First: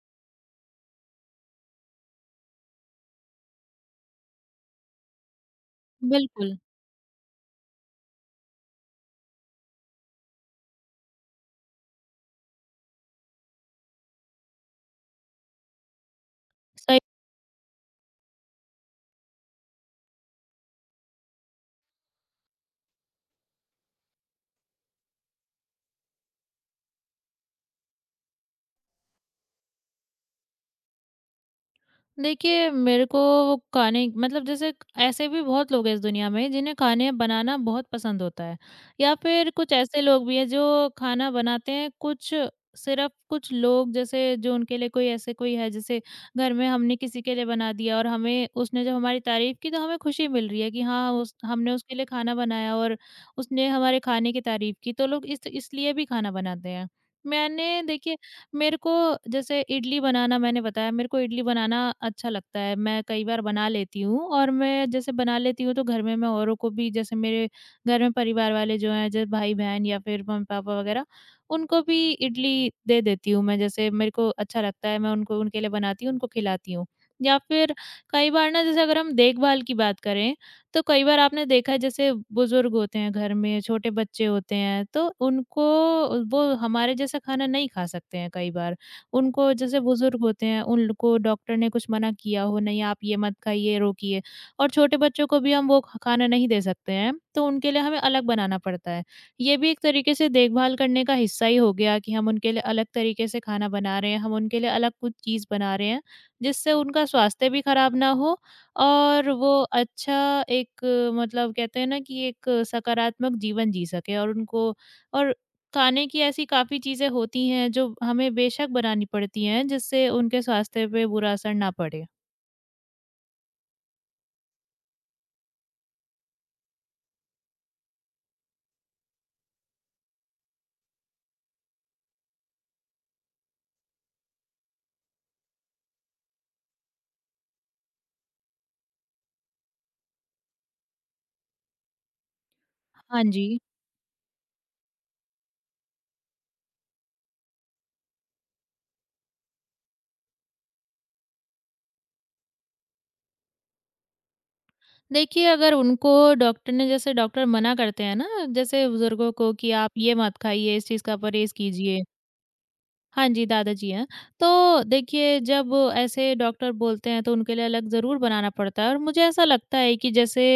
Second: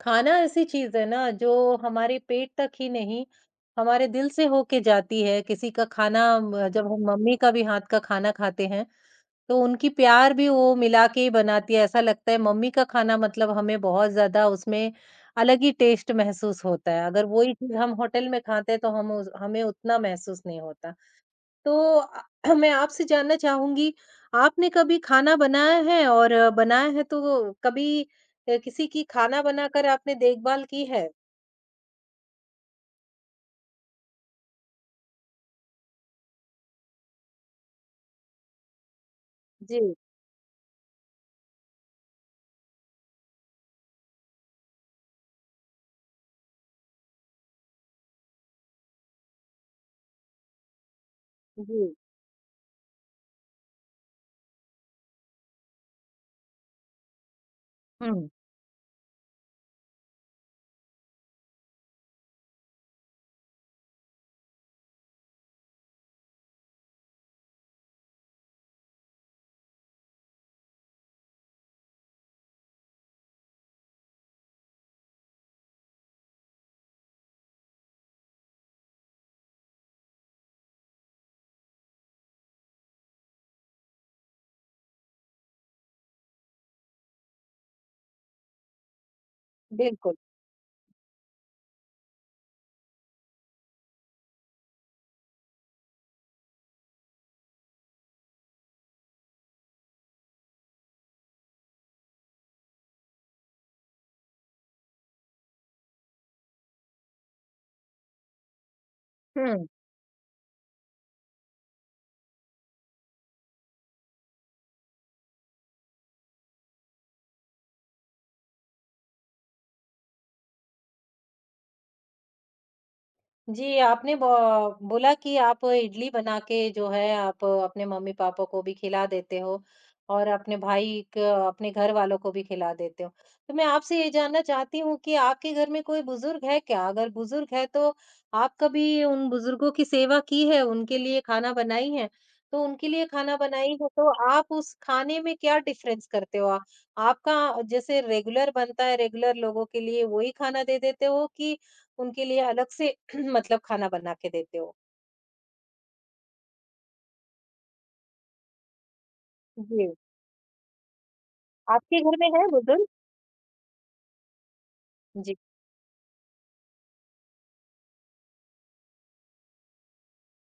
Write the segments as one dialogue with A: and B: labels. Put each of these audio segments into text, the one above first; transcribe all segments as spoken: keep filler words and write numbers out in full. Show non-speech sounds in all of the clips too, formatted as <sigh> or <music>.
A: खाना ऐसी चीज है ना जो हमारे पेट तक ही नहीं हमारे दिल से होके जाती है। किसी का खाना
B: बिल्कुल,
A: म, जब हम मम्मी का भी हाथ का खाना खाते हैं, तो उनकी प्यार भी वो मिला के ही बनाती है, ऐसा लगता है। मम्मी का खाना मतलब हमें बहुत ज्यादा उसमें अलग ही टेस्ट महसूस होता
B: सही।
A: है। अगर वही चीज हम होटल में खाते हैं तो हम उस- हमें उतना महसूस नहीं होता। तो अ, मैं आपसे जानना चाहूँगी, आपने कभी खाना बनाया है? और अ, बनाया है तो कभी अ, किसी की खाना बनाकर आपने देखभाल की है?
B: देखिए मेरे को वो खाने मतलब जैसे क- ऐसे भी बहुत लोग हैं इस दुनिया में जिन्हें खाने बनाना बहुत पसंद होता है। या फिर कुछ
A: जी,
B: ऐसे लोग भी हैं जो खाना बनाते हैं कुछ सिर्फ़ कुछ लोग जैसे जो उनके लिए कोई ऐसे कोई है जैसे घर में हमने किसी के लिए बना दिया और हमें उसने जब हमारी तारीफ़ की तो हमें खुशी मिल रही है कि हाँ, उस हमने उसके
A: जी।
B: लिए खाना बनाया और उसने हमारे खाने की तारीफ़ की तो लोग इस इसलिए भी खाना बनाते हैं। मैंने देखिए
A: हुँ।
B: मेरे को जैसे इडली बनाना मैंने बताया मेरे को इडली बनाना अच्छा लगता है। मैं कई बार बना लेती हूँ और मैं जैसे बना लेती हूँ तो घर में मैं औरों को भी जैसे मेरे घर में परिवार वाले जो हैं जैसे भाई-बहन या फिर मम्मी-पापा वग़ैरह उनको भी इडली दे देती हूँ। मैं जैसे मेरे को अच्छा लगता है मैं उनको उनके लिए बनाती हूँ, उनको खिलाती हूँ। या फिर कई बार ना जैसे अगर हम देखभाल की बात करें तो कई बार आपने देखा है जैसे बुजुर्ग होते हैं घर में, छोटे बच्चे होते हैं, तो उनको वो हमारे जैसा खाना नहीं खा सकते हैं कई बार। उनको जैसे
A: बिल्कुल।
B: बुजुर्ग होते हैं, उनको डॉक्टर ने कुछ मना किया हो, नहीं आप ये मत खाइए, रोकिए, और छोटे बच्चों को भी हम वो ख खाना नहीं दे सकते हैं, तो उनके लिए हमें अलग बनाना पड़ता है। ये भी एक तरीके से देखभाल करने का हिस्सा ही हो गया कि हम उनके लिए अलग तरीके से खाना बना रहे हैं, हम उनके लिए अलग कुछ चीज़ बना रहे हैं, जिससे उनका स्वास्थ्य भी खराब ना हो और वो
A: हुँ।
B: अच्छा एक मतलब कहते हैं ना कि एक सकारात्मक जीवन जी सके। और उनको, और खाने की ऐसी काफ़ी चीज़ें होती हैं जो हमें बेशक बनानी पड़ती हैं जिससे उनके स्वास्थ्य पे बुरा असर ना पड़े।
A: जी, आपने ब बोला कि आप इडली बना के जो है आप अपने मम्मी-पापा को भी खिला देते हो और अपने भाई क अपने घर वालों को भी खिला देते हो। तो मैं आपसे ये जानना चाहती हूँ कि आपके घर में कोई बुज़ुर्ग है क्या? अगर बुज़ुर्ग है तो आप कभी उन बुज़ुर्गों की सेवा की है, उनके लिए खाना बनाई है? तो उनके लिए
B: हाँ
A: खाना
B: जी।
A: बनाई हो तो आप उस खाने में क्या डिफ़रेंस करते हो? आ- आपका जैसे रेगुलर बनता है, रेगुलर लोगों के लिए वही खाना दे देते हो कि उनके लिए अलग से मतलब खाना बना के देते हो।
B: देखिए अगर उनको डॉक्टर ने, जैसे डॉक्टर मना करते हैं ना जैसे बुज़ुर्गों को कि आप
A: जी,
B: ये मत खाइए, इस चीज़ का परहेज़
A: आपके
B: कीजिए।
A: घर में है बुजुर्ग?
B: हाँ जी, दादाजी हैं। तो
A: जी।
B: देखिए जब ऐसे डॉक्टर बोलते हैं तो उनके लिए अलग ज़रूर बनाना पड़ता है, और मुझे ऐसा लगता है कि जैसे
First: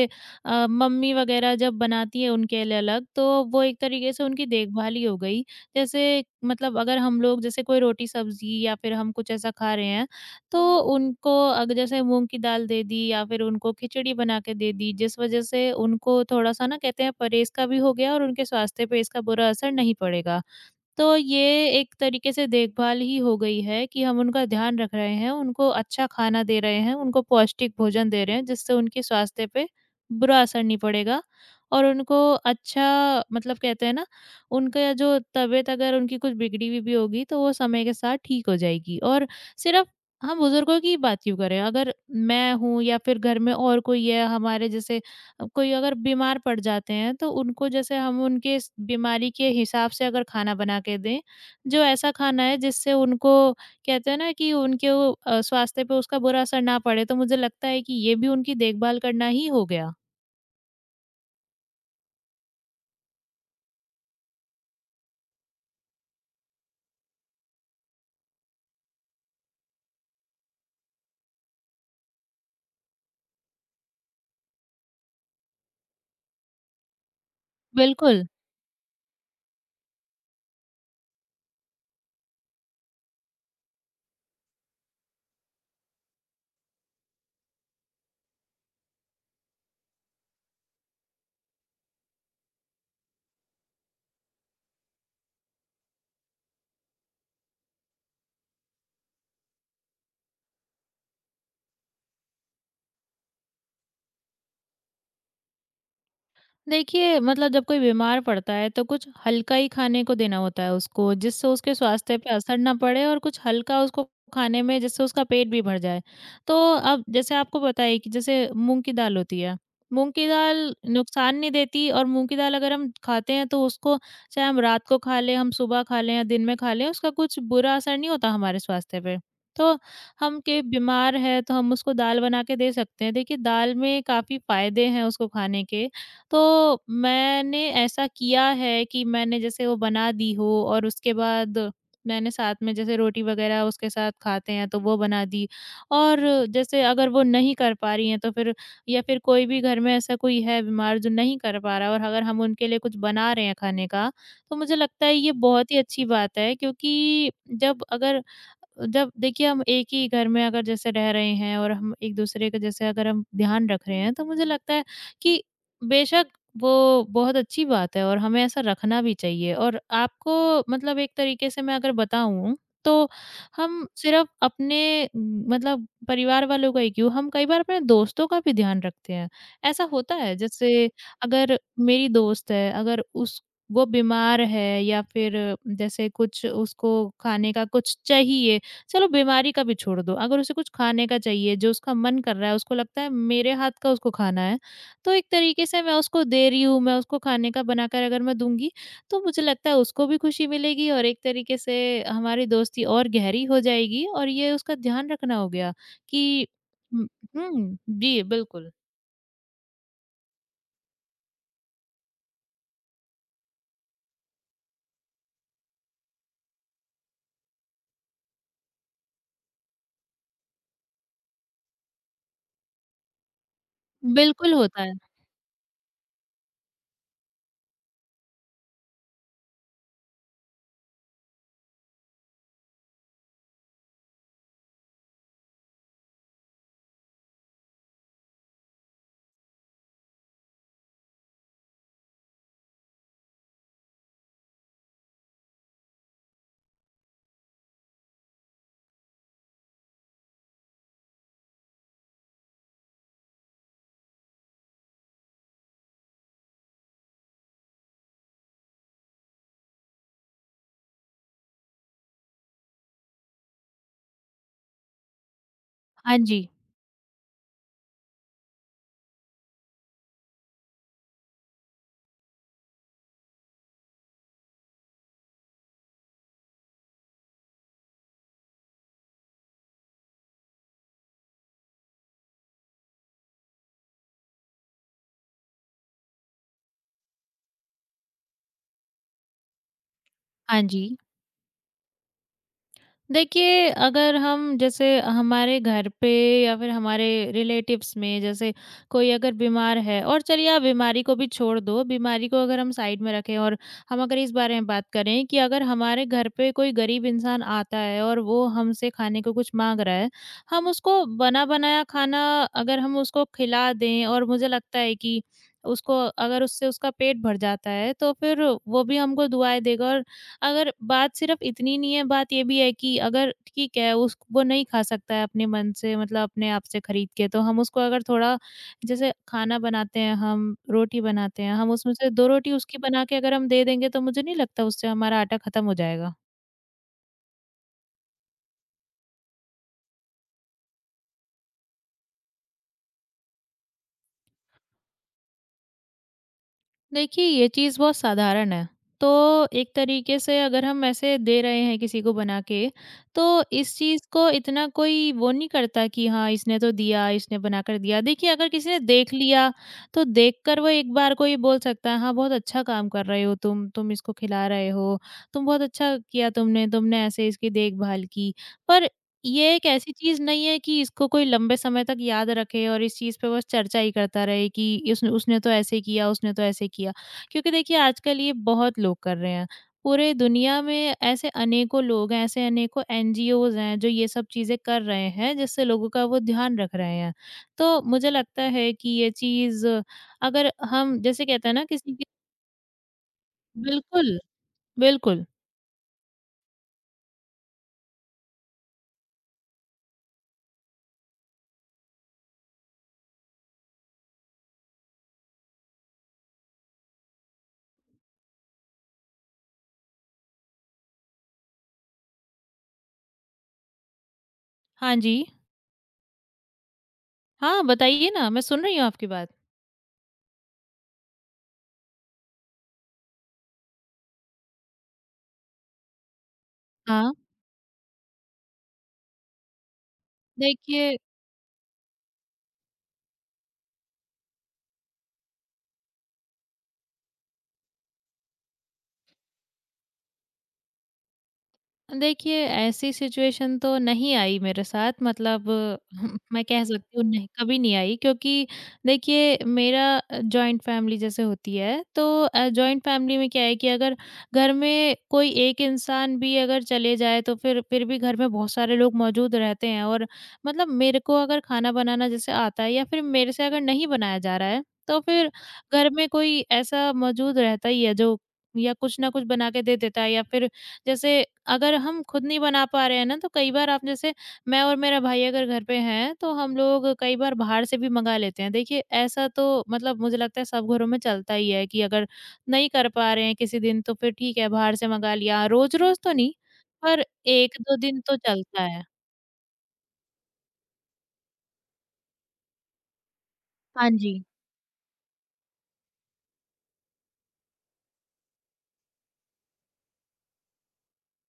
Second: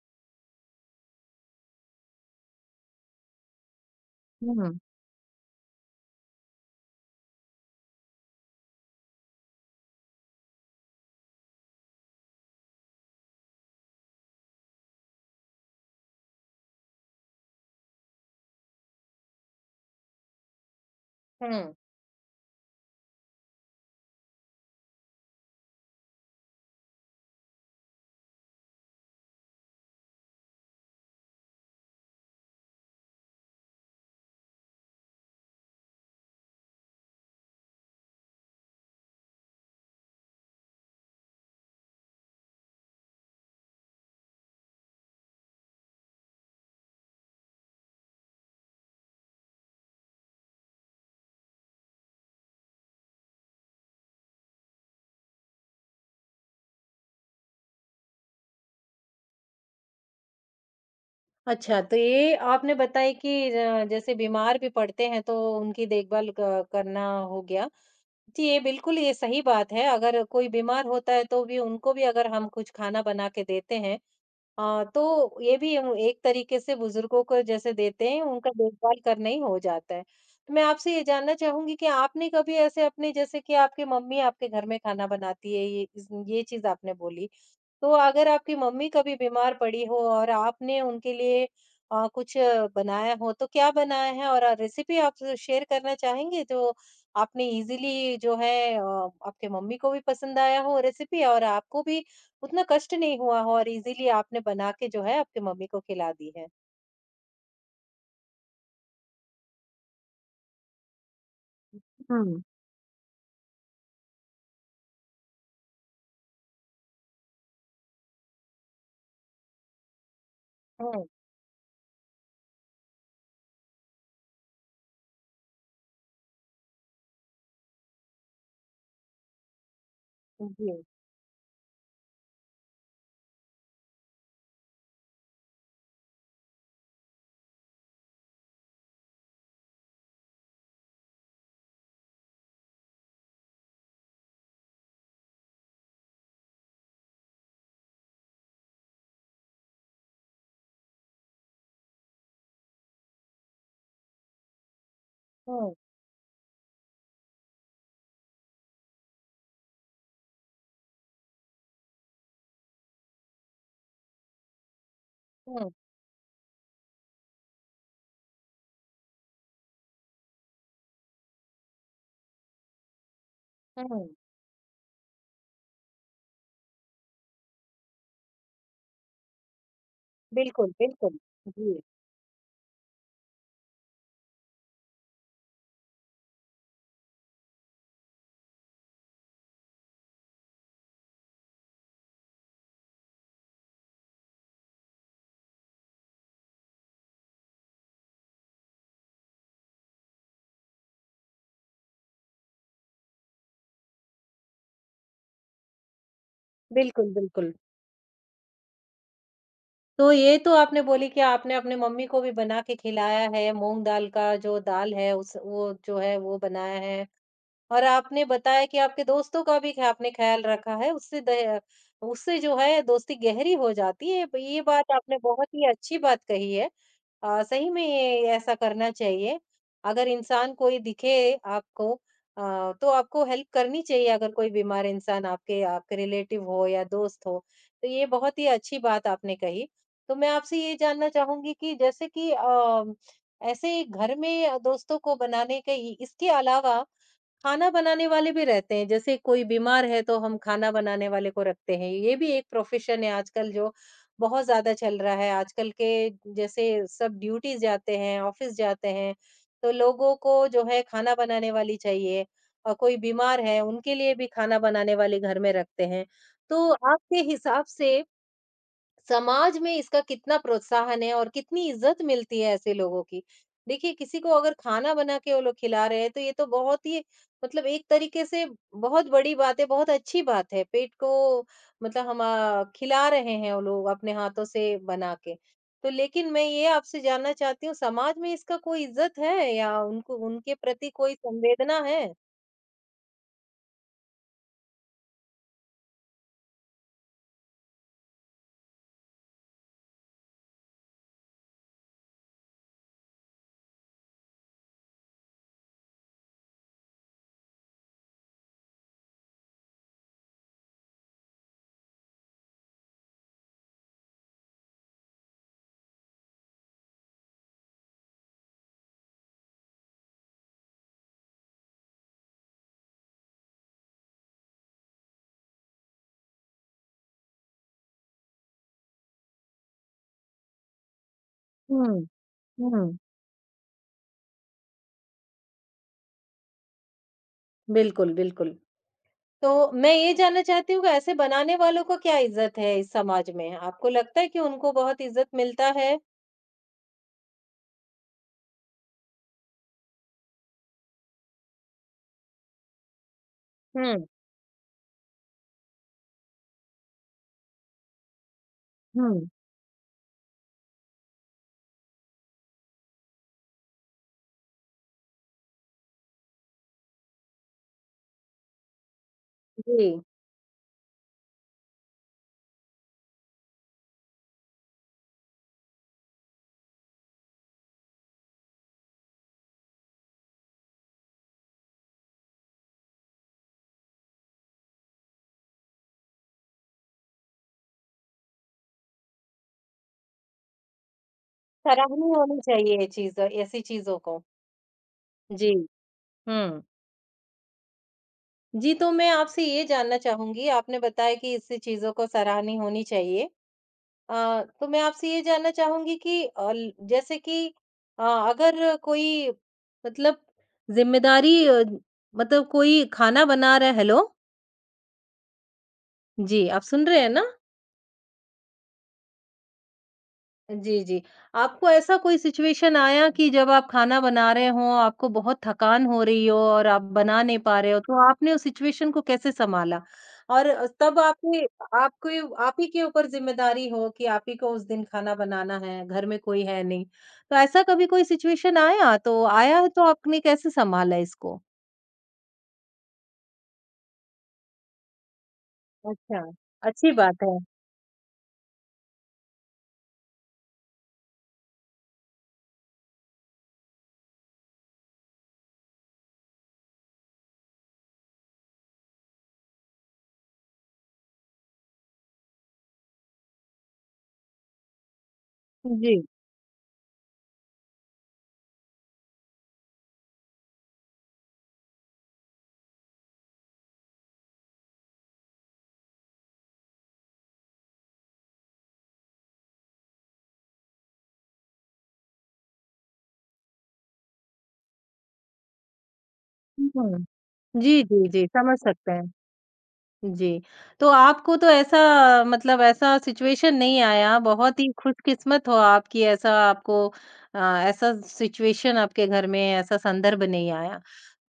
B: अ, मम्मी वग़ैरह जब बनाती हैं उनके लिए अलग, तो वो एक तरीके से उनकी
A: हुँ।
B: देखभाल ही हो गई। जैसे मतलब अगर हम लोग जैसे कोई रोटी-सब्ज़ी या फिर हम कुछ ऐसा खा रहे हैं तो उनको अग जैसे मूँग की दाल दे दी या फिर उनको खिचड़ी बना के दे दी, जिस वज़ह से उनको थोड़ा-सा ना कहते हैं परहेज़ का भी हो गया और उनके स्वास्थ्य पे इसका बुरा असर नहीं पड़ेगा। तो ये
A: हुँ।
B: एक तरीके से देखभाल ही हो गई है कि हम उनका ध्यान रख रहे हैं, उनको अच्छा खाना दे रहे हैं, उनको पौष्टिक भोजन दे रहे हैं, जिससे उनके स्वास्थ्य पे बुरा असर नहीं पड़ेगा और उनको अच्छा, मतलब कहते हैं ना, उनका जो तबीयत अगर उनकी कुछ बिगड़ी हुई भी होगी, तो वो समय के साथ ठीक हो जाएगी। और सिर्फ़ हम बुज़ुर्गों की बात क्यों करें, अगर मैं हूँ या फिर घर में और कोई है हमारे जैसे, अब कोई अगर बीमार पड़ जाते हैं तो उनको, जैसे हम उनके इस बीमारी के हिसाब से अगर खाना बना के दें, जो ऐसा खाना है जिससे उनको कहते हैं ना कि उनके वो अ, स्वास्थ्य पे उसका बुरा असर ना पड़े, तो मुझे लगता है कि ये भी उनकी देखभाल करना ही हो गया।
A: अच्छा, तो ये आपने बताया कि अ, जैसे बीमार भी पड़ते हैं तो उनकी देखभाल क करना हो गया। जी, ये बिल्कुल ये सही बात है, अगर कोई बीमार होता है तो भी उनको भी अगर हम कुछ खाना बना के देते हैं, अ, तो ये भी हम एक तरीके से बुजुर्गों को जैसे देते हैं,
B: बिल्कुल।
A: उनका देखभाल करना ही हो जाता है। तो मैं आपसे ये जानना चाहूँगी कि आपने कभी ऐसे अपने जैसे कि आपकी मम्मी आपके घर में खाना बनाती है, ये इस ये चीज़ आपने बोली। तो अगर आपकी मम्मी कभी बीमार पड़ी हो और आपने उनके लिए अ, कुछ बनाया हो, तो क्या बनाया है? और अ, रेसिपी आप शेयर करना चाहेंगे जो आपने इज़ीली जो है अ, आपके मम्मी को भी पसंद आया हो, रेसिपी और आपको भी उतना कष्ट नहीं हुआ हो और इज़ीली आपने बना के जो है आपकी मम्मी को खिला दी है?
B: देखिए, मतलब जब कोई बीमार पड़ता है, तो कुछ हल्का ही खाने को देना होता है उसको, जिससे उसके स्वास्थ्य पे
A: हुँ।
B: असर ना पड़े, और कुछ हल्का उसको खाने में जिससे उसका पेट भी भर जाए। तो अब जैसे आपको पता है कि जैसे मूँग की दाल होती है, मूँग की दाल
A: हुँ,
B: नुकसान नहीं देती, और मूँग की दाल अगर हम खाते हैं, तो उसको चाहे हम रात को खा लें, हम सुबह खा लें या दिन में खा लें, उसका कुछ बुरा असर नहीं होता हमारे स्वास्थ्य पे। तो हम के
A: जी।
B: बीमार हैं, तो हम उसको दाल बना के दे सकते हैं। देखिए, दाल में काफ़ी फ़ायदे हैं उसको खाने के। तो मैंने ऐसा किया है कि मैंने जैसे वो बना दी हो, और उसके बाद मैंने साथ में जैसे रोटी वगैरह उसके साथ खाते हैं तो वो बना दी। और जैसे अगर वो नहीं कर पा रही हैं तो फिर, या फिर कोई भी घर में ऐसा कोई है बीमार जो नहीं कर पा रहा, और अगर हम उनके लिए कुछ बना रहे हैं खाने का तो मुझे लगता है ये बहुत
A: हुँ,
B: ही अच्छी बात है क्योंकि जब अगर, जब देखिए हम एक ही घर में अगर जैसे रह रहे हैं और हम एक दूसरे का जैसे अगर हम ध्यान रख रहे हैं तो मुझे लगता है कि
A: हुँ,
B: बेशक, वो बहुत अच्छी बात है और हमें ऐसा रखना भी चाहिए। और आपको, मतलब एक तरीके से मैं अगर बताऊँ, तो हम
A: हुँ।
B: सिर्फ़ अपने म, मतलब परिवार वालों का ही क्यों, हम कई बार अपने दोस्तों का भी ध्यान रखते हैं। ऐसा होता है,
A: बिल्कुल,
B: जैसे
A: बिल्कुल।
B: अगर
A: जी,
B: मेरी दोस्त है, अगर उस वो बीमार है या फिर जैसे कुछ उसको खाने का कुछ चाहिए, चलो बीमारी का भी छोड़ दो, अगर उसे कुछ खाने का चाहिए, जो उसका मन कर रहा है, उसको लगता है मेरे हाथ का उसको खाना है, तो एक तरीके से मैं उसको दे रही हूँ, मैं उसको खाने का बनाकर अगर मैं दूँगी, तो मुझे लगता है उसको भी खुशी मिलेगी और एक तरीके से हमारी दोस्ती और गहरी हो जाएगी और ये उसका ध्यान रखना हो गया कि हुँ,
A: बिल्कुल, बिल्कुल।
B: हुँ, जी, बिल्कुल।
A: तो ये तो आपने बोली कि आपने अपने मम्मी को भी बना के खिलाया है, मूँग दाल का जो दाल है उस वो जो है वो बनाया है। और आपने बताया कि आपके दोस्तों का भी ख आपने ख़्याल रखा है, उससे दह उससे जो है दोस्ती गहरी हो जाती है।
B: बिल्कुल
A: ये
B: होता
A: बात
B: है।
A: आपने बहुत ही अच्छी बात कही है। अ, सही में ये ऐसा करना चाहिए। अगर इंसान कोई दिखे आपको, अ, तो आपको हेल्प करनी चाहिए अगर कोई बीमार इंसान आपके आपके रिलेटिव हो या दोस्त हो। तो ये बहुत ही अच्छी बात आपने कही। तो मैं आपसे ये जानना चाहूँगी कि जैसे कि अ, ऐसे घर में दोस्तों को बनाने के इ इसके अलावा खाना बनाने वाले भी रहते हैं, जैसे कोई बीमार है तो हम खाना बनाने वाले को रखते हैं, ये भी एक प्रोफ़ेशन है आजकल जो बहुत ज़्यादा चल रहा है। आजकल के जैसे सब ड्यूटीज़ जाते हैं, ऑफ़िस जाते हैं, तो लोगों को जो है खाना बनाने वाली चाहिए और कोई बीमार है, उनके लिए भी खाना बनाने वाले घर में रखते हैं।
B: हाँ जी,
A: तो आपके हिसाब से समाज में इसका कितना प्रोत्साहन है और कितनी इज्जत मिलती है ऐसे लोगों की? देखिए, किसी को अगर खाना बना के वो लोग खिला रहे हैं, तो ये तो बहुत ही मतलब एक तरीके से बहुत बड़ी बात है, बहुत अच्छी बात है। पेट को मतलब हम अ, खिला रहे हैं, वो लोग अपने हाथों से बना के। तो लेकिन मैं ये आपसे जानना चाहती हूँ, समाज में इसका कोई इज्जत है या उनको उनके
B: हाँ जी।
A: प्रति कोई संवेदना है?
B: देखिए, अगर हम जैसे हमारे घर पे या फिर हमारे रिलेटिव्स में जैसे कोई अगर बीमार है, और चलिए आप बीमारी को भी छोड़ दो, बीमारी को अगर हम साइड में रखें और हम अगर इस बारे में बात करें कि अगर हमारे घर पे कोई गरीब इंसान आता है और वो हमसे खाने को कुछ माँग रहा है, हम उसको बना-बनाया खाना अगर हम उसको खिला दें और मुझे लगता है कि उसको अगर उससे उसका पेट भर जाता है, तो फिर वो भी हमको दुआएँ देगा। और अगर बात सिर्फ इतनी नहीं है, बात ये भी है कि अगर ठीक है उस वो नहीं खा सकता है अपने मन से, मतलब अपने आप से खरीद के, तो हम उसको अगर थोड़ा जैसे खाना बनाते हैं हम, रोटी बनाते हैं, हम उसमें
A: हुँ,
B: से दो रोटी उसकी
A: हुँ।
B: बना के अगर हम दे देंगे तो मुझे नहीं लगता उससे हमारा आटा खत्म हो जाएगा।
A: बिल्कुल, बिल्कुल। तो मैं ये जानना चाहती हूँ कि ऐसे बनाने वालों को क्या इज़्ज़त है इस समाज में? आपको लगता है कि उनको बहुत इज़्ज़त मिलता है?
B: देखिए, ये चीज़ बहुत साधारण है। तो एक तरीके से अगर हम ऐसे दे रहे हैं किसी को बना के, तो इस चीज़
A: हुँ,
B: को इतना कोई वो नहीं करता कि हाँ, इसने तो दिया, इसने बनाकर दिया। देखिए, अगर किसी ने देख
A: हुँ,
B: लिया, तो देखकर वो एक बार को ये बोल सकता है, "हाँ, बहुत अच्छा काम कर रहे हो तुम, तुम इसको खिला रहे हो, तुम बहुत अच्छा किया तुमने, तुमने ऐसे इसकी देखभाल की।" पर ये एक
A: जी।
B: ऐसी चीज़ नहीं है कि इसको कोई लंबे समय तक याद रखे और इस चीज़ पे बस चर्चा ही करता रहे कि उसने उसने तो ऐसे किया, उसने तो ऐसे किया। क्योंकि देखिए आजकल ये बहुत लोग कर रहे हैं। पूरे दुनिया में ऐसे अनेकों लोग हैं, ऐसे अनेकों एनजीओज़ हैं जो ये सब चीज़ें कर रहे हैं जिससे लोगों का वो ध्यान रख रहे हैं। तो मुझे लगता है कि ये चीज़ अगर हम जैसे कहते हैं ना किसी के,
A: सराहनीय होनी चाहिए ये चीज़, ऐसी चीज़ों
B: बिल्कुल,
A: को।
B: बिल्कुल।
A: जी, हुँ। जी, तो मैं आपसे ये जानना चाहूँगी, आपने बताया कि इससे चीज़ों को सराहनीय होनी चाहिए। अ, तो मैं आपसे ये जानना चाहूँगी कि अल जैसे कि अ, अगर कोई मतलब ज़िम्मेदारी, अ, मतलब कोई खाना बना रहा है, हेलो!
B: हाँ जी।
A: जी, आप सुन रहे हैं ना?
B: हाँ, बताइए ना, मैं सुन रही हूँ आपकी बात।
A: जी, जी। आपको ऐसा कोई सिचुएशन आया कि जब आप खाना बना रहे हों, आपको बहुत थकान हो रही हो और आप
B: हाँ,
A: बना नहीं पा रहे हो, तो आपने उस सिचुएशन को कैसे सँभाला? और
B: देखिए।
A: तब आपने आपके आप ही के ऊपर ज़िम्मेदारी हो कि आप ही को उस दिन खाना बनाना है, घर में कोई है नहीं। तो ऐसा कभी कोई सिचुएशन आया? तो आया है तो आपने कैसे सँभाला इसको?
B: देखिए, ऐसी सिचुएशन तो नहीं आई मेरे साथ मतलब <laughs> हम-
A: अच्छा,
B: मैं कह
A: अच्छी
B: सकती हूँ
A: बात
B: नहीं
A: है।
B: कभी नहीं आई क्योंकि देखिए मेरा अ, जॉइंट फैमिली जैसे होती है तो अ, जॉइंट फैमिली में क्या है कि अगर घर में कोई एक इंसान भी अगर चले जाए तो फिर फिर भी घर में बहुत सारे लोग मौजूद रहते हैं, और मतलब मेरे को अगर खाना बनाना जैसे आता है या फिर मेरे से अगर नहीं बनाया जा रहा है, तो फिर घर
A: जी।
B: में कोई ऐसा मौजूद रहता ही है जो, या कुछ ना कुछ बना के दे देता है या फिर जैसे अगर हम खुद नहीं बना पा रहे हैं ना, तो कई बार आप जैसे, मैं और मेरा भाई अगर घर पे हैं, तो हम लोग कई बार बाहर से भी मँगा लेते हैं। देखिए, ऐसा तो मतलब मुझे लगता है सब घरों में चलता ही है कि अगर नहीं कर पा रहे हैं किसी दिन, तो फिर ठीक है, बाहर से मँगा लिया। रोज़-रोज़ तो नहीं,
A: हुँ,
B: पर
A: हुँ।
B: एक दो
A: जी,
B: दिन
A: जी,
B: तो
A: जी, समझ
B: चलता है।
A: सकते हैं। जी। तो आपको तो ऐसा मतलब ऐसा सिचुएशन नहीं
B: हाँ जी।
A: आया, बहुत ही खुशकिस्मत हो आप कि ऐसा आपको, अ, ऐसा सिचुएशन आपके घर में, ऐसा संदर्भ नहीं आया।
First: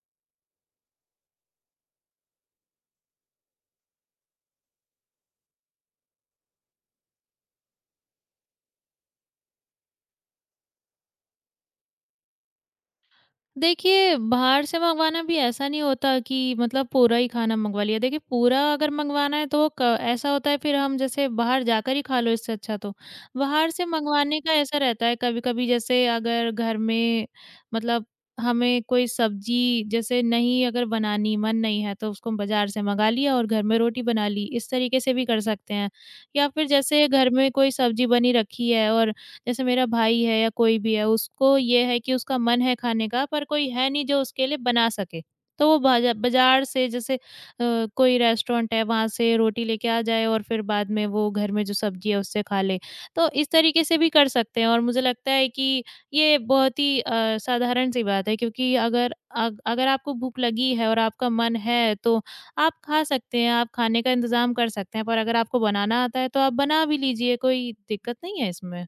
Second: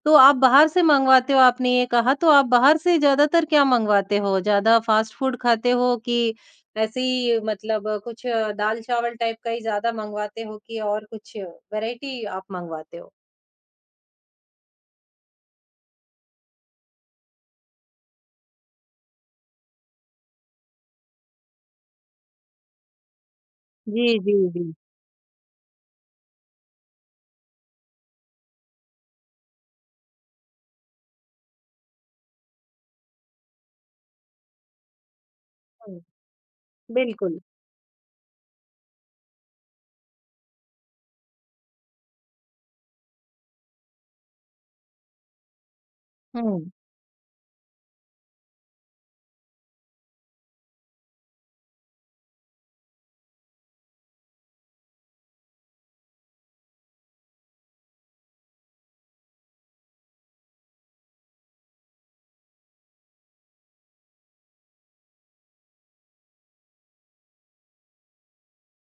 A: तो आप बाहर से मँगवाते हो आपने ये कहा, तो आप बाहर से ज़्यादातर क्या मँगवाते हो? ज़्यादा फ़ास्ट फ़ूड खाते हो कि ऐसे ही मतलब कुछ दाल-चावल टाइप का ही ज़्यादा मँगवाते हो कि और कुछ वैराइटी आप मँगवाते हो?
B: देखिए, बाहर से मँगवाना भी ऐसा नहीं होता कि मतलब पूरा ही खाना मँगवा लिया। देखिए, पूरा अगर मँगवाना है तो क ऐसा होता है फिर हम जैसे बाहर जाकर ही खा लो इससे अच्छा तो। बाहर से
A: जी, जी,
B: मँगवाने का
A: जी।
B: ऐसा रहता है कभी-कभी जैसे अगर घर में मतलब हमें कोई सब्ज़ी जैसे नहीं अगर बनानी, मन नहीं है तो उसको बाज़ार से मँगा लिया और घर में रोटी बना ली, इस तरीके से भी कर सकते हैं।
A: हुँ।
B: या फिर जैसे घर
A: बिल्कुल।
B: में कोई सब्ज़ी बनी रखी है और जैसे मेरा भाई है या कोई भी है, उसको ये है कि उसका मन है खाने का पर कोई है नहीं जो उसके लिए बना सके। तो वो बाज़ा बाज़ार
A: हुँ।
B: से जैसे अ, कोई रेस्टोरेंट है वहाँ से रोटी लेके आ जाए और फिर बाद में वो घर में जो सब्ज़ी है उससे खा ले। तो इस तरीके से भी कर सकते हैं और मुझे लगता है कि ये बहुत ही अ, साधारण-सी बात है क्योंकि अगर अग अगर आपको भूख लगी है और आपका मन है तो आप खा सकते हैं, आप खाने का इंतज़ाम कर सकते हैं। पर अगर आपको बनाना आता है तो आप बना भी लीजिए, कोई दिक्कत नहीं है इसमें।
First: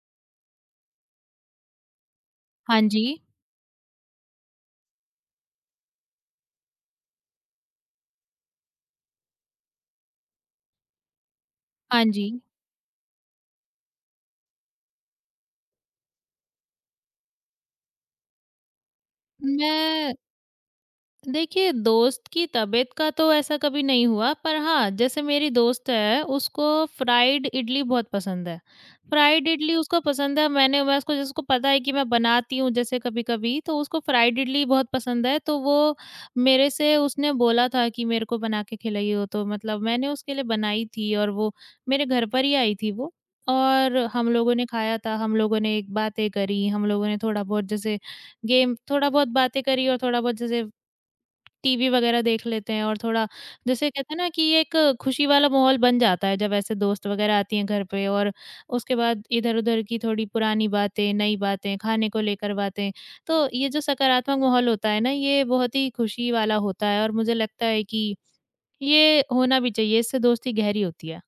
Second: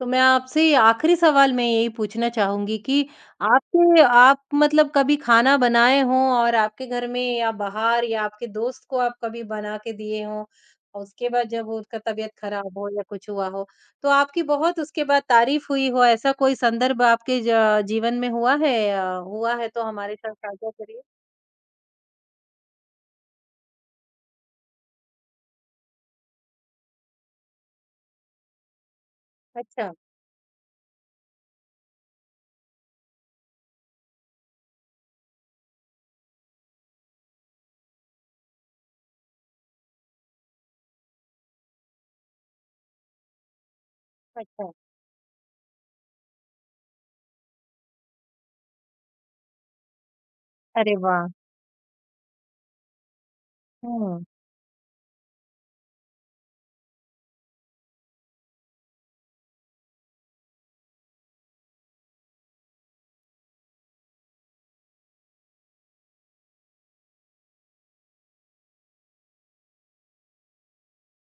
A: तो मैं आपसे आखिरी सवाल मैं यही पूछना चाहूँगी
B: हाँ
A: कि
B: जी,
A: आपके आप मतलब कभी खाना बनाए हों और आपके घर में या बाहर या आपके दोस्त को आप कभी बना के दिए हों और उसके बाद जब वो उसका
B: हाँ जी।
A: तबीयत खराब हो या कुछ हुआ हो, तो आपकी बहुत उसके बाद तारीफ हुई हो, ऐसा कोई संदर्भ आपके ज जीवन में हुआ है? अ, हुआ है तो
B: मैं
A: हमारे साथ साझा करिए।
B: देखिए, दोस्त की तबीयत का तो ऐसा कभी नहीं हुआ, पर हाँ, जैसे मेरी दोस्त है, उसको फ्राइड इडली बहुत पसंद है। फ्राइड इडली
A: अच्छा,
B: उसको पसंद है, मैंने मैं उसको, जिसको पता है कि मैं बनाती हूँ जैसे कभी-कभी, तो उसको फ्राइड इडली बहुत पसंद है, तो वो मेरे से उसने बोला था कि मेरे को बना के खिलाइयो, तो मतलब मैंने उसके लिए बनाई थी और वो मेरे घर पर ही आई थी वो, और हम लोगों ने
A: अच्छा।
B: खाया था, हम लोगों ने एक बातें करी, हम लोगों ने थोड़ा-बहुत जैसे गेम, थोड़ा-बहुत बातें करी और थोड़ा-बहुत जैसे
A: अरे वाह!
B: टीवी वगैरह देख लेते हैं और थोड़ा जैसे कहते हैं
A: हुँ।
B: ना कि एक खुशी वाला माहौल बन जाता है जब ऐसे दोस्त वगैरह आती हैं घर पे, और उसके बाद इधर-उधर की थोड़ी पुरानी बातें, नई बातें, खाने को लेकर बातें। तो ये जो सकारात्मक माहौल होता है ना, ये बहुत ही खुशी वाला होता है और मुझे लगता है कि ये होना भी चाहिए, इससे दोस्ती गहरी होती है।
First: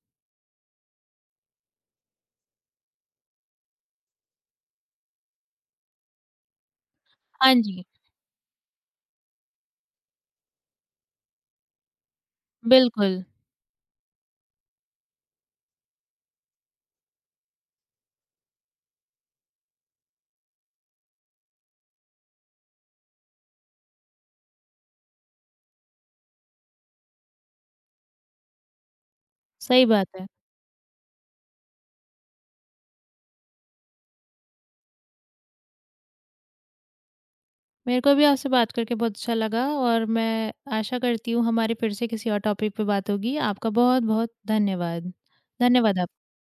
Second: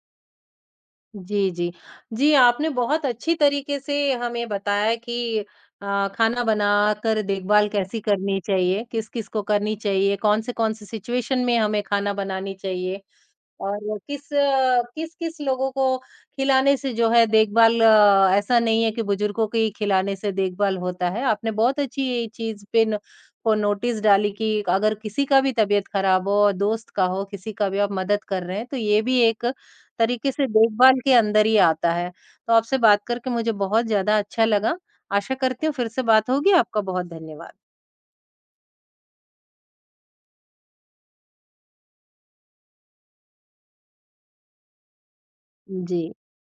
A: जी, जी। जी, आपने बहुत अच्छी तरीके से हमें बताया कि अ, खाना बनाकर
B: हाँ
A: देखभाल
B: जी,
A: कैसी करनी चाहिए, किस-किस को करनी चाहिए, कौन से-कौन से सिचुएशन में हमें खाना बनानी चाहिए
B: बिल्कुल,
A: और किस अ, किस-किस लोगों को खिलाने से जो है देखभाल, अ, ऐसा नहीं है कि बुजुर्गों के ही खिलाने से देखभाल होता है। आपने बहुत अच्छी चीज़ पे न को नोटिस डाली कि अगर किसी का भी तबीयत खराब हो और दोस्त का हो, किसी का भी आप मदद कर रहे हैं, तो ये भी एक
B: सही बात है।
A: तरीके से देखभाल के अंदर ही आता है। तो आपसे बात करके मुझे बहुत ज़्यादा अच्छा लगा। आशा करती हूँ फिर से बात होगी। आपका बहुत धन्यवाद।
B: मेरे को भी आपसे बात करके बहुत अच्छा लगा और मैं आशा करती हूँ हमारी फिर से किसी और टॉपिक पे बात होगी। आपका बहुत-बहुत धन्यवाद। धन्यवाद
A: जी।
B: आप